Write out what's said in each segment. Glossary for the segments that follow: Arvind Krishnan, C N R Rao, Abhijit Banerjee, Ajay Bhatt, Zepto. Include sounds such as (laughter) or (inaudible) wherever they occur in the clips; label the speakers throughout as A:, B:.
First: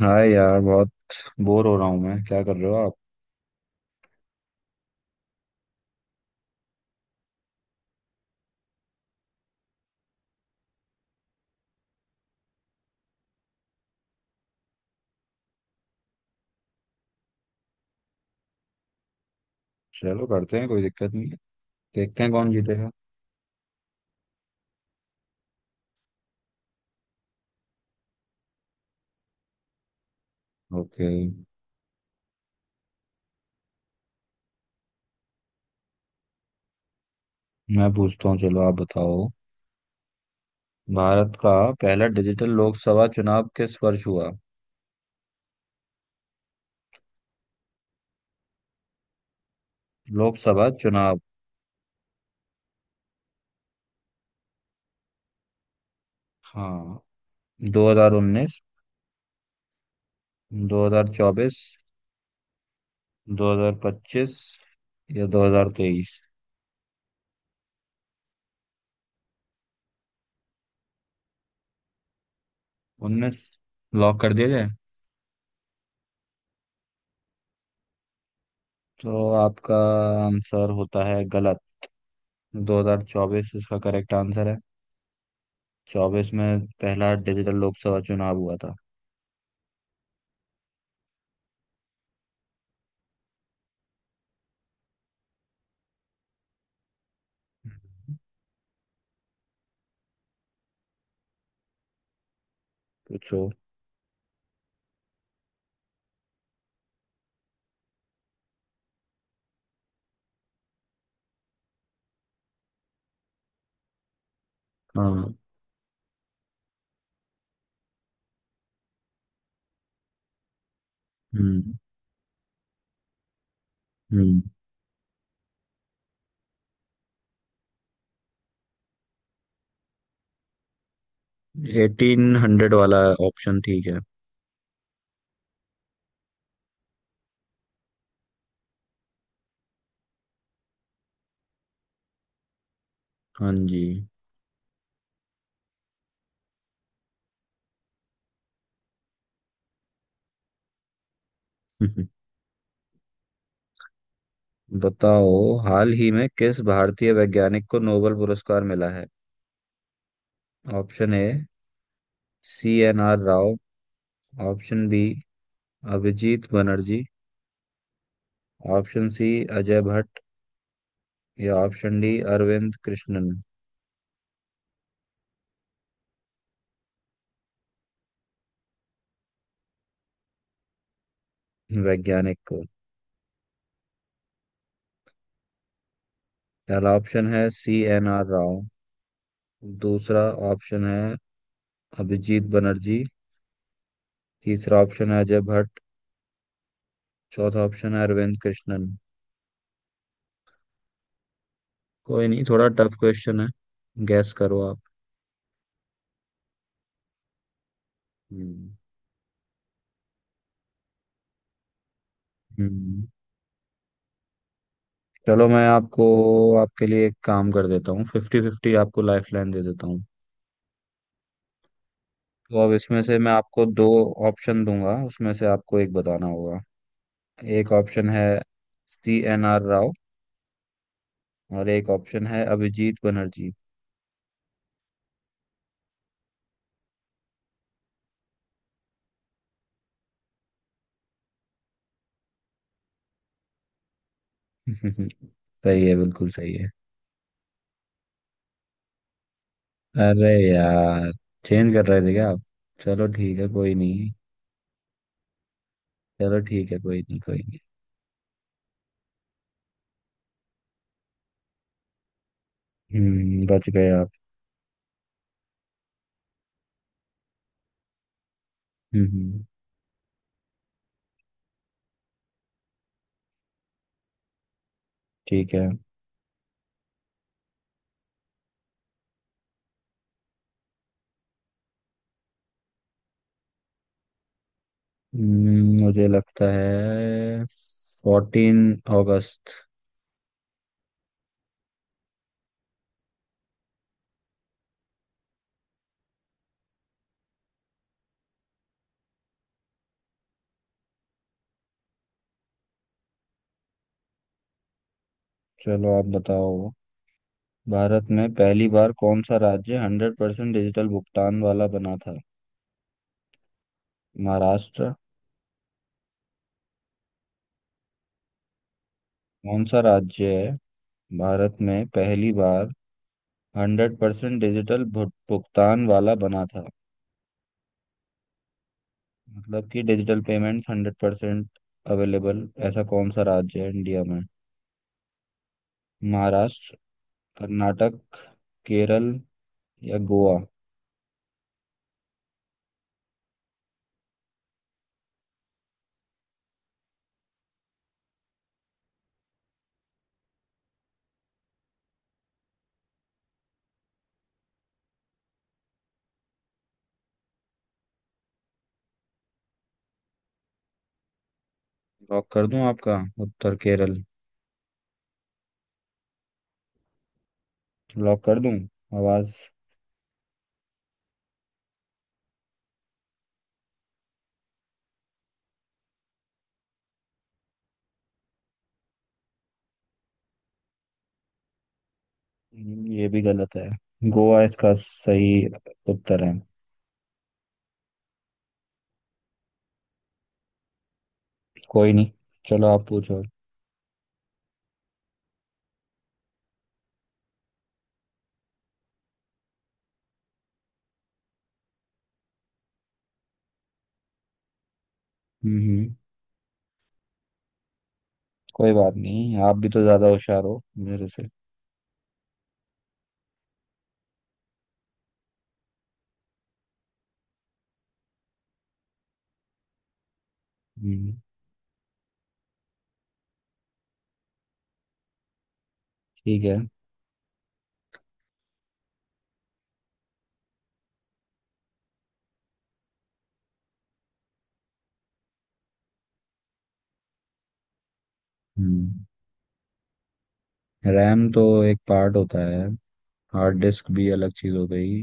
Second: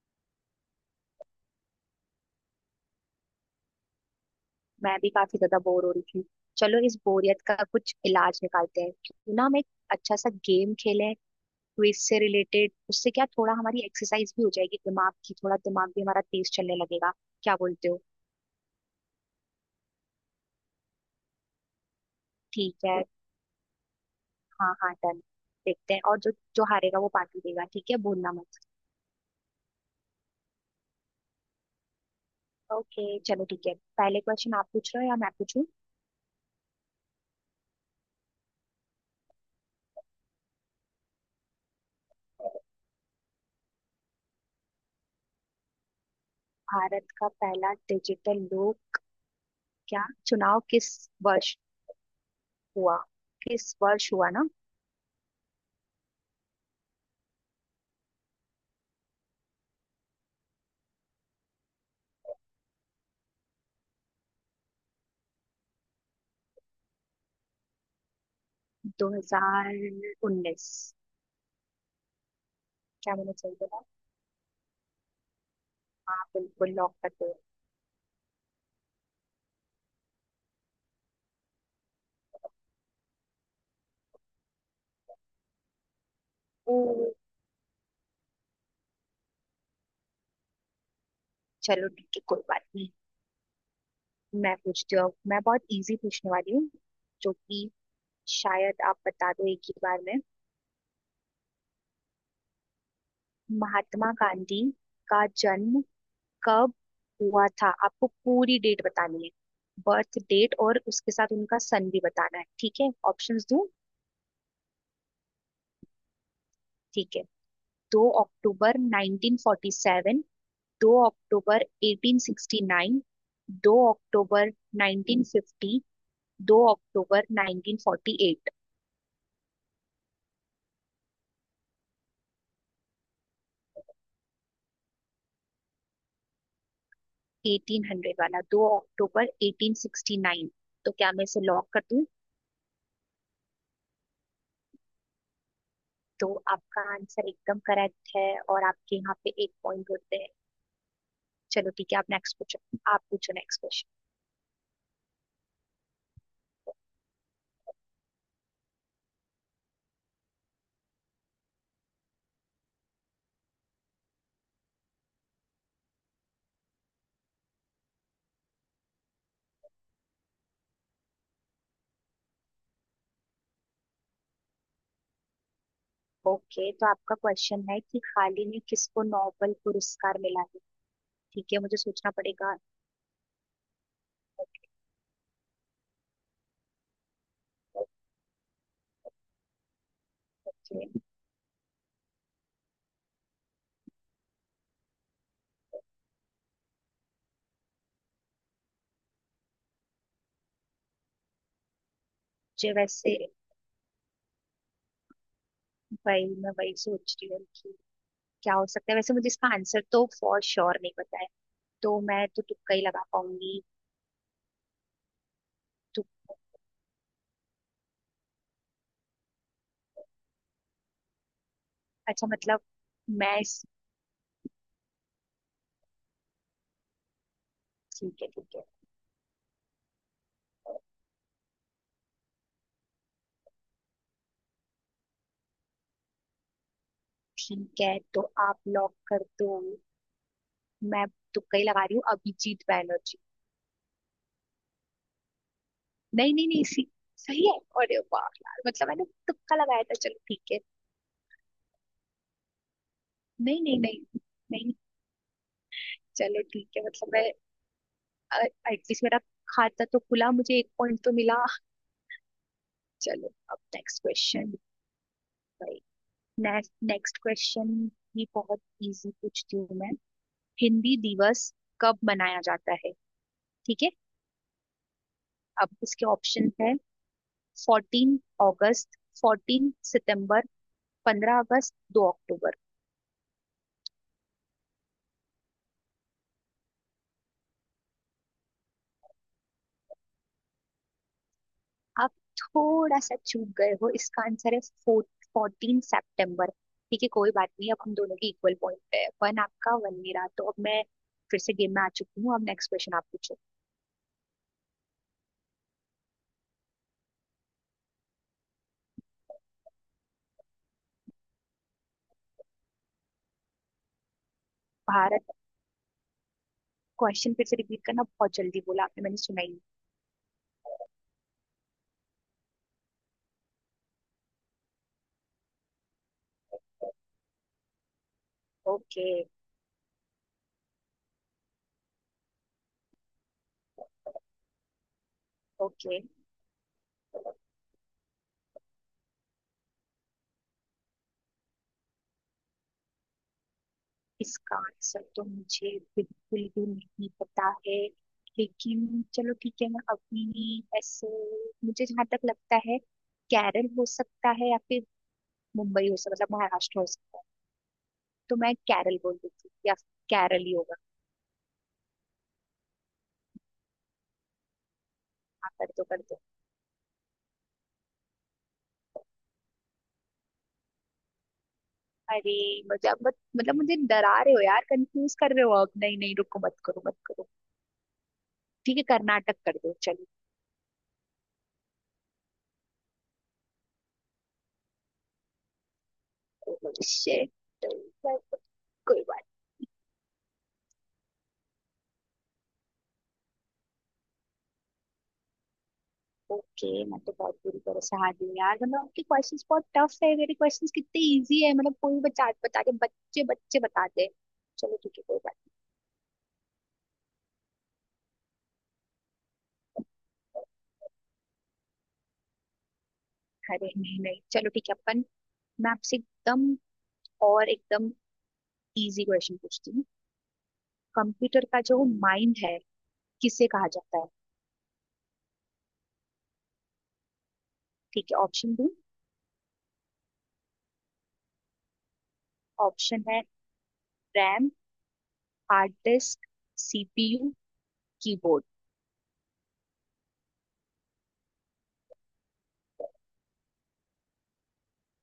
A: हाँ यार, बहुत बोर हो रहा हूँ मैं। क्या कर रहे हो आप?
B: मैं भी काफी ज्यादा बोर हो रही थी। चलो, इस बोरियत का कुछ इलाज निकालते हैं। क्यों ना हम एक अच्छा सा गेम खेलें, क्विज से रिलेटेड। उससे क्या, थोड़ा हमारी एक्सरसाइज भी हो जाएगी दिमाग की, थोड़ा दिमाग भी हमारा तेज चलने लगेगा। क्या बोलते हो?
A: चलो करते हैं, कोई दिक्कत नहीं है। देखते हैं कौन
B: ठीक
A: जीतेगा।
B: है। हाँ हाँ, डन। देखते हैं। और जो जो हारेगा वो पार्टी देगा। ठीक है, भूलना मत।
A: ओके,
B: ओके, चलो ठीक है। पहले क्वेश्चन आप पूछ रहे हो या मैं पूछूं?
A: मैं पूछता हूँ, चलो आप बताओ। भारत का पहला डिजिटल लोकसभा चुनाव किस वर्ष हुआ?
B: भारत का पहला डिजिटल लोक, क्या, चुनाव
A: लोकसभा
B: किस
A: चुनाव,
B: वर्ष हुआ, किस वर्ष हुआ ना?
A: हाँ। 2019, 2024, 2025 या 2023।
B: 2019। क्या मैंने
A: उन्नीस
B: सही बोला?
A: लॉक कर दिया जाए?
B: हाँ, बिल्कुल लॉक कर दो।
A: तो आपका आंसर होता है गलत। 2024 इसका करेक्ट आंसर है। चौबीस में
B: ओ,
A: पहला डिजिटल लोकसभा चुनाव हुआ था।
B: चलो ठीक है, कोई बात नहीं। मैं पूछती हूँ अब। मैं बहुत इजी पूछने वाली हूँ, जो कि शायद आप बता दो एक ही बार में।
A: पूछो।
B: महात्मा गांधी का जन्म कब हुआ था? आपको पूरी डेट बतानी है, बर्थ डेट, और उसके साथ उनका सन भी बताना है। ठीक है? ऑप्शंस दूं?
A: हाँ।
B: ठीक है। दो अक्टूबर 1947, दो अक्टूबर
A: हम्म,
B: 1869, दो
A: हम्म,
B: अक्टूबर 1950, दो अक्टूबर 1948,
A: 1800 वाला ऑप्शन ठीक है।
B: 1800 वाला दो अक्टूबर 1869। तो क्या मैं इसे लॉक कर दूं?
A: हाँ जी।
B: तो आपका आंसर एकदम करेक्ट है, और आपके यहाँ पे एक पॉइंट होते हैं। चलो ठीक है, आप
A: (laughs)
B: नेक्स्ट पूछो। आप पूछो नेक्स्ट क्वेश्चन।
A: बताओ। हाल ही में किस भारतीय वैज्ञानिक को नोबेल पुरस्कार मिला है? Option A, C N R Rao. Option B, Abhijit Banerjee. Option C, Ajay Bhatt. या option D, Arvind Krishnan.
B: Okay, तो आपका क्वेश्चन है कि हाल ही में किसको नोबेल पुरस्कार मिला है। ठीक है, मुझे सोचना
A: वैज्ञानिक
B: पड़ेगा।
A: को पहला ऑप्शन है सी एन आर राव। दूसरा
B: ओके।
A: ऑप्शन है अभिजीत बनर्जी। तीसरा ऑप्शन है अजय भट्ट। चौथा ऑप्शन है अरविंद कृष्णन। कोई नहीं, थोड़ा
B: मुझे
A: टफ
B: वैसे,
A: क्वेश्चन है। गैस करो आप।
B: वही मैं वही सोच रही हूँ कि क्या हो
A: हम्म,
B: सकता है। वैसे मुझे इसका आंसर तो फॉर श्योर नहीं पता है, तो मैं तो तुक्का ही लगा
A: हम्म।
B: पाऊंगी।
A: चलो मैं
B: तो
A: आपको आपके लिए एक काम कर देता हूँ। फिफ्टी फिफ्टी आपको लाइफ लाइन दे देता हूँ।
B: अच्छा,
A: तो
B: मतलब
A: अब इसमें से मैं
B: मैं
A: आपको
B: इस-
A: दो ऑप्शन दूंगा, उसमें से आपको एक बताना होगा। एक ऑप्शन
B: ठीक
A: है
B: है ठीक है।
A: सी एन आर राव और एक ऑप्शन है अभिजीत बनर्जी।
B: ठीक है, तो आप लॉक कर दो। मैं तुक्का ही लगा रही हूँ, अभिजीत बैनर्जी।
A: (laughs) सही है, बिल्कुल
B: नहीं नहीं
A: सही
B: नहीं,
A: है।
B: इसी। सही है। अरे वाह यार, मतलब मैंने तुक्का लगाया था, चलो
A: अरे
B: ठीक है।
A: यार, चेंज कर रहे थे क्या आप? चलो ठीक है,
B: नहीं
A: कोई
B: नहीं नहीं
A: नहीं।
B: नहीं,
A: चलो
B: चलो ठीक
A: ठीक है,
B: है,
A: कोई
B: मतलब
A: नहीं,
B: मैं
A: कोई नहीं।
B: एटलीस्ट, मेरा खाता तो खुला, मुझे एक पॉइंट तो मिला। चलो,
A: हम्म,
B: अब
A: बच गए
B: नेक्स्ट
A: आप।
B: क्वेश्चन। नेक्स्ट नेक्स्ट क्वेश्चन भी बहुत
A: हम्म,
B: इजी पूछती हूँ मैं। हिंदी दिवस कब मनाया जाता है? ठीक है।
A: ठीक है।
B: अब इसके ऑप्शन है: 14 अगस्त, 14 सितंबर, 15 अगस्त, दो अक्टूबर।
A: मुझे लगता है 14 अगस्त।
B: आप थोड़ा सा चूक गए हो, इसका आंसर है 14 सितंबर। ठीक है, कोई बात नहीं। अब हम दोनों के इक्वल पॉइंट पे है, वन आपका वन मेरा। तो अब मैं फिर से गेम में आ चुकी हूँ। अब नेक्स्ट क्वेश्चन आप पूछो।
A: चलो आप बताओ। भारत में पहली बार कौन सा राज्य 100% डिजिटल भुगतान वाला बना था? महाराष्ट्र?
B: भारत। क्वेश्चन फिर से रिपीट करना, बहुत जल्दी बोला आपने, मैंने सुना ही।
A: कौन सा राज्य है? भारत में पहली बार हंड्रेड परसेंट डिजिटल भुगतान वाला बना था।
B: ओके।
A: मतलब कि digital payments hundred percent available, ऐसा कौन सा राज्य है इंडिया में?
B: ओके।
A: महाराष्ट्र, कर्नाटक, केरल या गोवा।
B: इसका आंसर तो मुझे बिल्कुल भी नहीं पता है, लेकिन चलो ठीक है, मैं अपनी ऐसे, मुझे जहां तक लगता है केरल हो सकता है, या फिर मुंबई हो सकता, मतलब महाराष्ट्र हो सकता है। तो मैं केरल बोल देती हूँ, या केरल ही होगा।
A: लॉक कर दूं आपका उत्तर केरल?
B: हाँ, कर दो कर दो।
A: लॉक कर दूं? आवाज।
B: अरे, मतलब मतलब मुझे डरा रहे हो यार, कंफ्यूज कर रहे हो। अब नहीं नहीं, रुको, मत करो मत करो। ठीक है, कर्नाटक कर दो चलो।
A: ये भी गलत है। गोवा इसका सही उत्तर है।
B: Oh shit, कोई बात।
A: कोई नहीं, चलो आप पूछो।
B: ओके, मैं तो बहुत बुरी तरह से हार गई यार, मतलब आपके क्वेश्चंस बहुत टफ है, मेरे क्वेश्चंस कितने इजी है। मतलब कोई बच्चा बता के बच्चे बच्चे बताते हैं। चलो ठीक है, कोई बात
A: हम्म, कोई बात नहीं। आप भी तो ज्यादा होशियार हो मेरे से।
B: नहीं। अरे नहीं नहीं, चलो ठीक है, अपन। मैं आपसे एकदम और एकदम इजी क्वेश्चन पूछती हूँ।
A: हम्म।
B: कंप्यूटर का जो माइंड है किसे कहा जाता है?
A: ठीक है।
B: ठीक है, ऑप्शन दो। ऑप्शन है: RAM, hard disk, CPU, keyboard.
A: हम्म। रैम तो एक पार्ट होता है। हार्ड डिस्क भी अलग चीज हो गई।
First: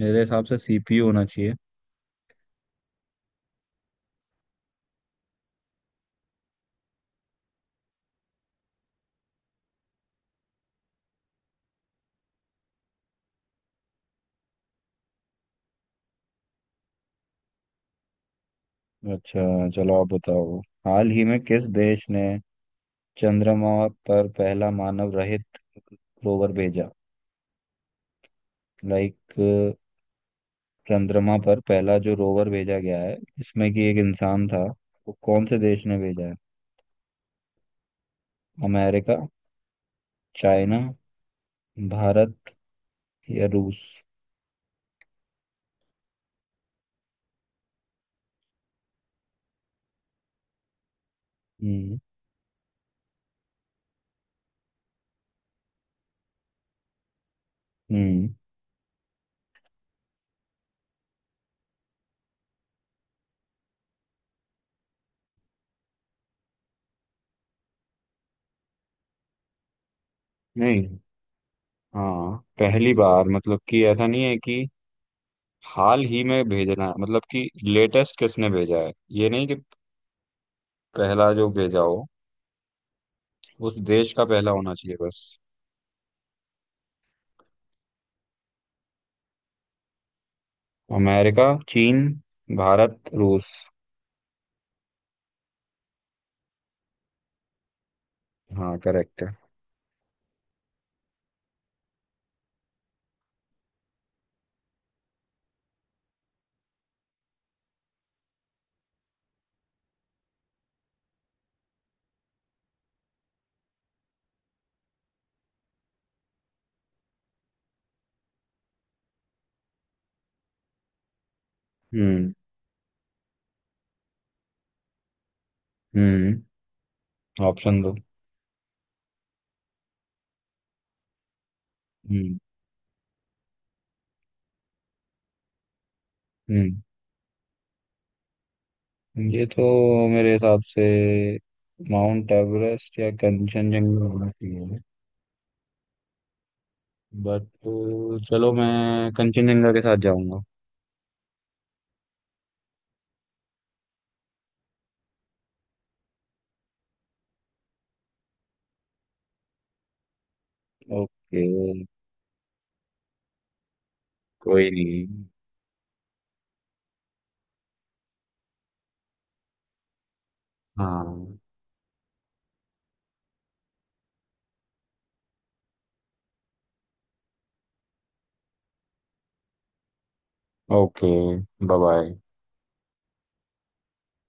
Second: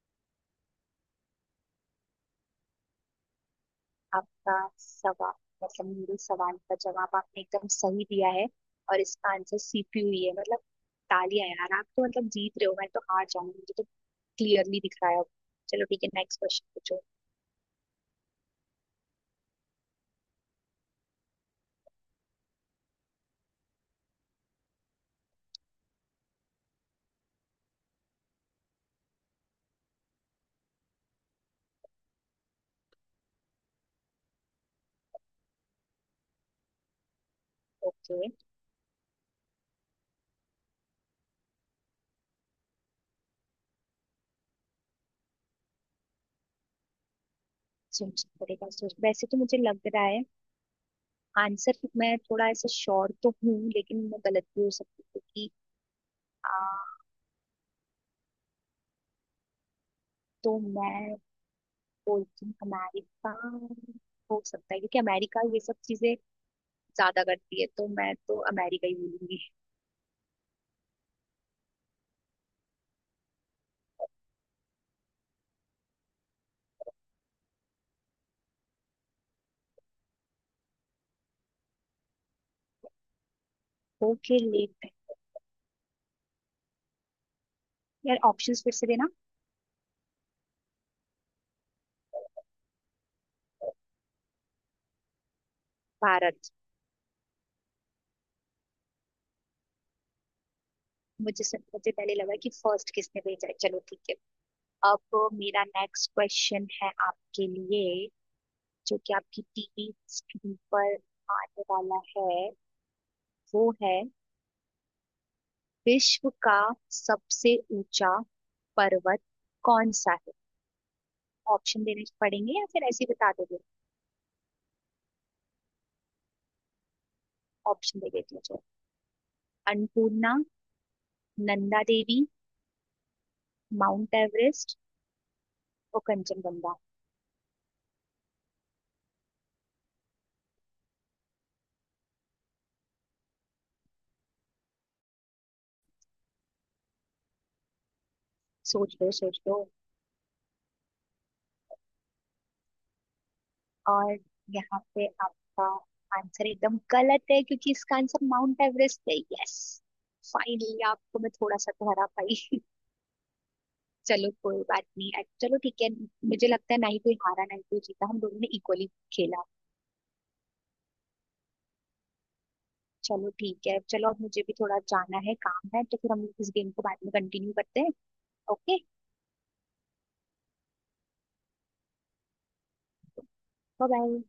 A: मेरे हिसाब से सीपीयू होना चाहिए।
B: आपका सवाल मतलब मेरे सवाल का जवाब आपने एकदम सही दिया है, और इसका आंसर सीपीयू ही है। मतलब तालियां यार, आप तो मतलब जीत रहे हो, मैं तो हार जाऊंगी, मुझे तो क्लियरली दिख रहा है अब। चलो ठीक है, नेक्स्ट क्वेश्चन पूछो।
A: अच्छा, चलो आप बताओ। हाल ही में किस देश ने चंद्रमा पर पहला मानव रहित रोवर भेजा? लाइक, चंद्रमा पर पहला जो रोवर भेजा गया है इसमें कि एक इंसान था, वो कौन से देश ने भेजा है?
B: ओके।
A: अमेरिका, चाइना, भारत या रूस?
B: सोचना पड़ेगा। सोच वैसे तो मुझे लग रहा है आंसर,
A: हम्म,
B: मैं थोड़ा ऐसे श्योर तो हूँ, लेकिन मैं गलत भी हो सकती हूँ, क्योंकि आ,
A: हम्म,
B: तो मैं बोलती हूँ अमेरिका हो सकता है, क्योंकि अमेरिका ये सब चीजें ज्यादा करती है, तो मैं तो अमेरिका ही बोलूंगी।
A: नहीं। हाँ, पहली बार मतलब कि ऐसा नहीं है कि हाल ही में भेजना है। मतलब कि लेटेस्ट किसने भेजा है ये नहीं, कि पहला जो भेजा हो उस देश का
B: ओके,
A: पहला
B: लेक
A: होना चाहिए
B: बैंक
A: बस।
B: यार, ऑप्शंस फिर से देना।
A: अमेरिका, चीन, भारत, रूस।
B: भारत।
A: हाँ, करेक्ट है।
B: मुझे पहले लगा कि फर्स्ट किसने भेजा है। चलो ठीक है। अब मेरा नेक्स्ट क्वेश्चन है आपके लिए, जो कि आपकी टीवी स्क्रीन पर आने वाला है। वो है: विश्व का सबसे ऊंचा पर्वत कौन सा है? ऑप्शन देने
A: हम्म,
B: पड़ेंगे या फिर ऐसे ही बता दोगे?
A: हम्म, ऑप्शन दो।
B: ऑप्शन दे देती हूँ चलो। अन्नपूर्णा, नंदा देवी,
A: हम्म,
B: माउंट एवरेस्ट, और कंचनजंगा।
A: हम्म, ये तो मेरे हिसाब से माउंट एवरेस्ट या कंचनजंगा होना चाहिए। बट चलो
B: सोच लो
A: मैं
B: सोच लो।
A: कंचनजंगा के साथ जाऊंगा।
B: और यहाँ पे आपका आंसर एकदम गलत है क्योंकि इसका आंसर माउंट एवरेस्ट है। यस, फाइनली आपको मैं
A: ओके।
B: थोड़ा सा तो हरा पाई। (laughs) चलो कोई
A: कोई
B: बात
A: नहीं।
B: नहीं। चलो ठीक है। मुझे लगता है ना ही कोई हारा ना ही कोई जीता, हम दोनों ने इक्वली खेला।
A: हाँ।
B: चलो ठीक है, चलो अब मुझे भी थोड़ा जाना है, काम है, तो फिर हम इस गेम को बाद में कंटिन्यू करते हैं। Okay,
A: okay, bye bye.
B: Bye bye.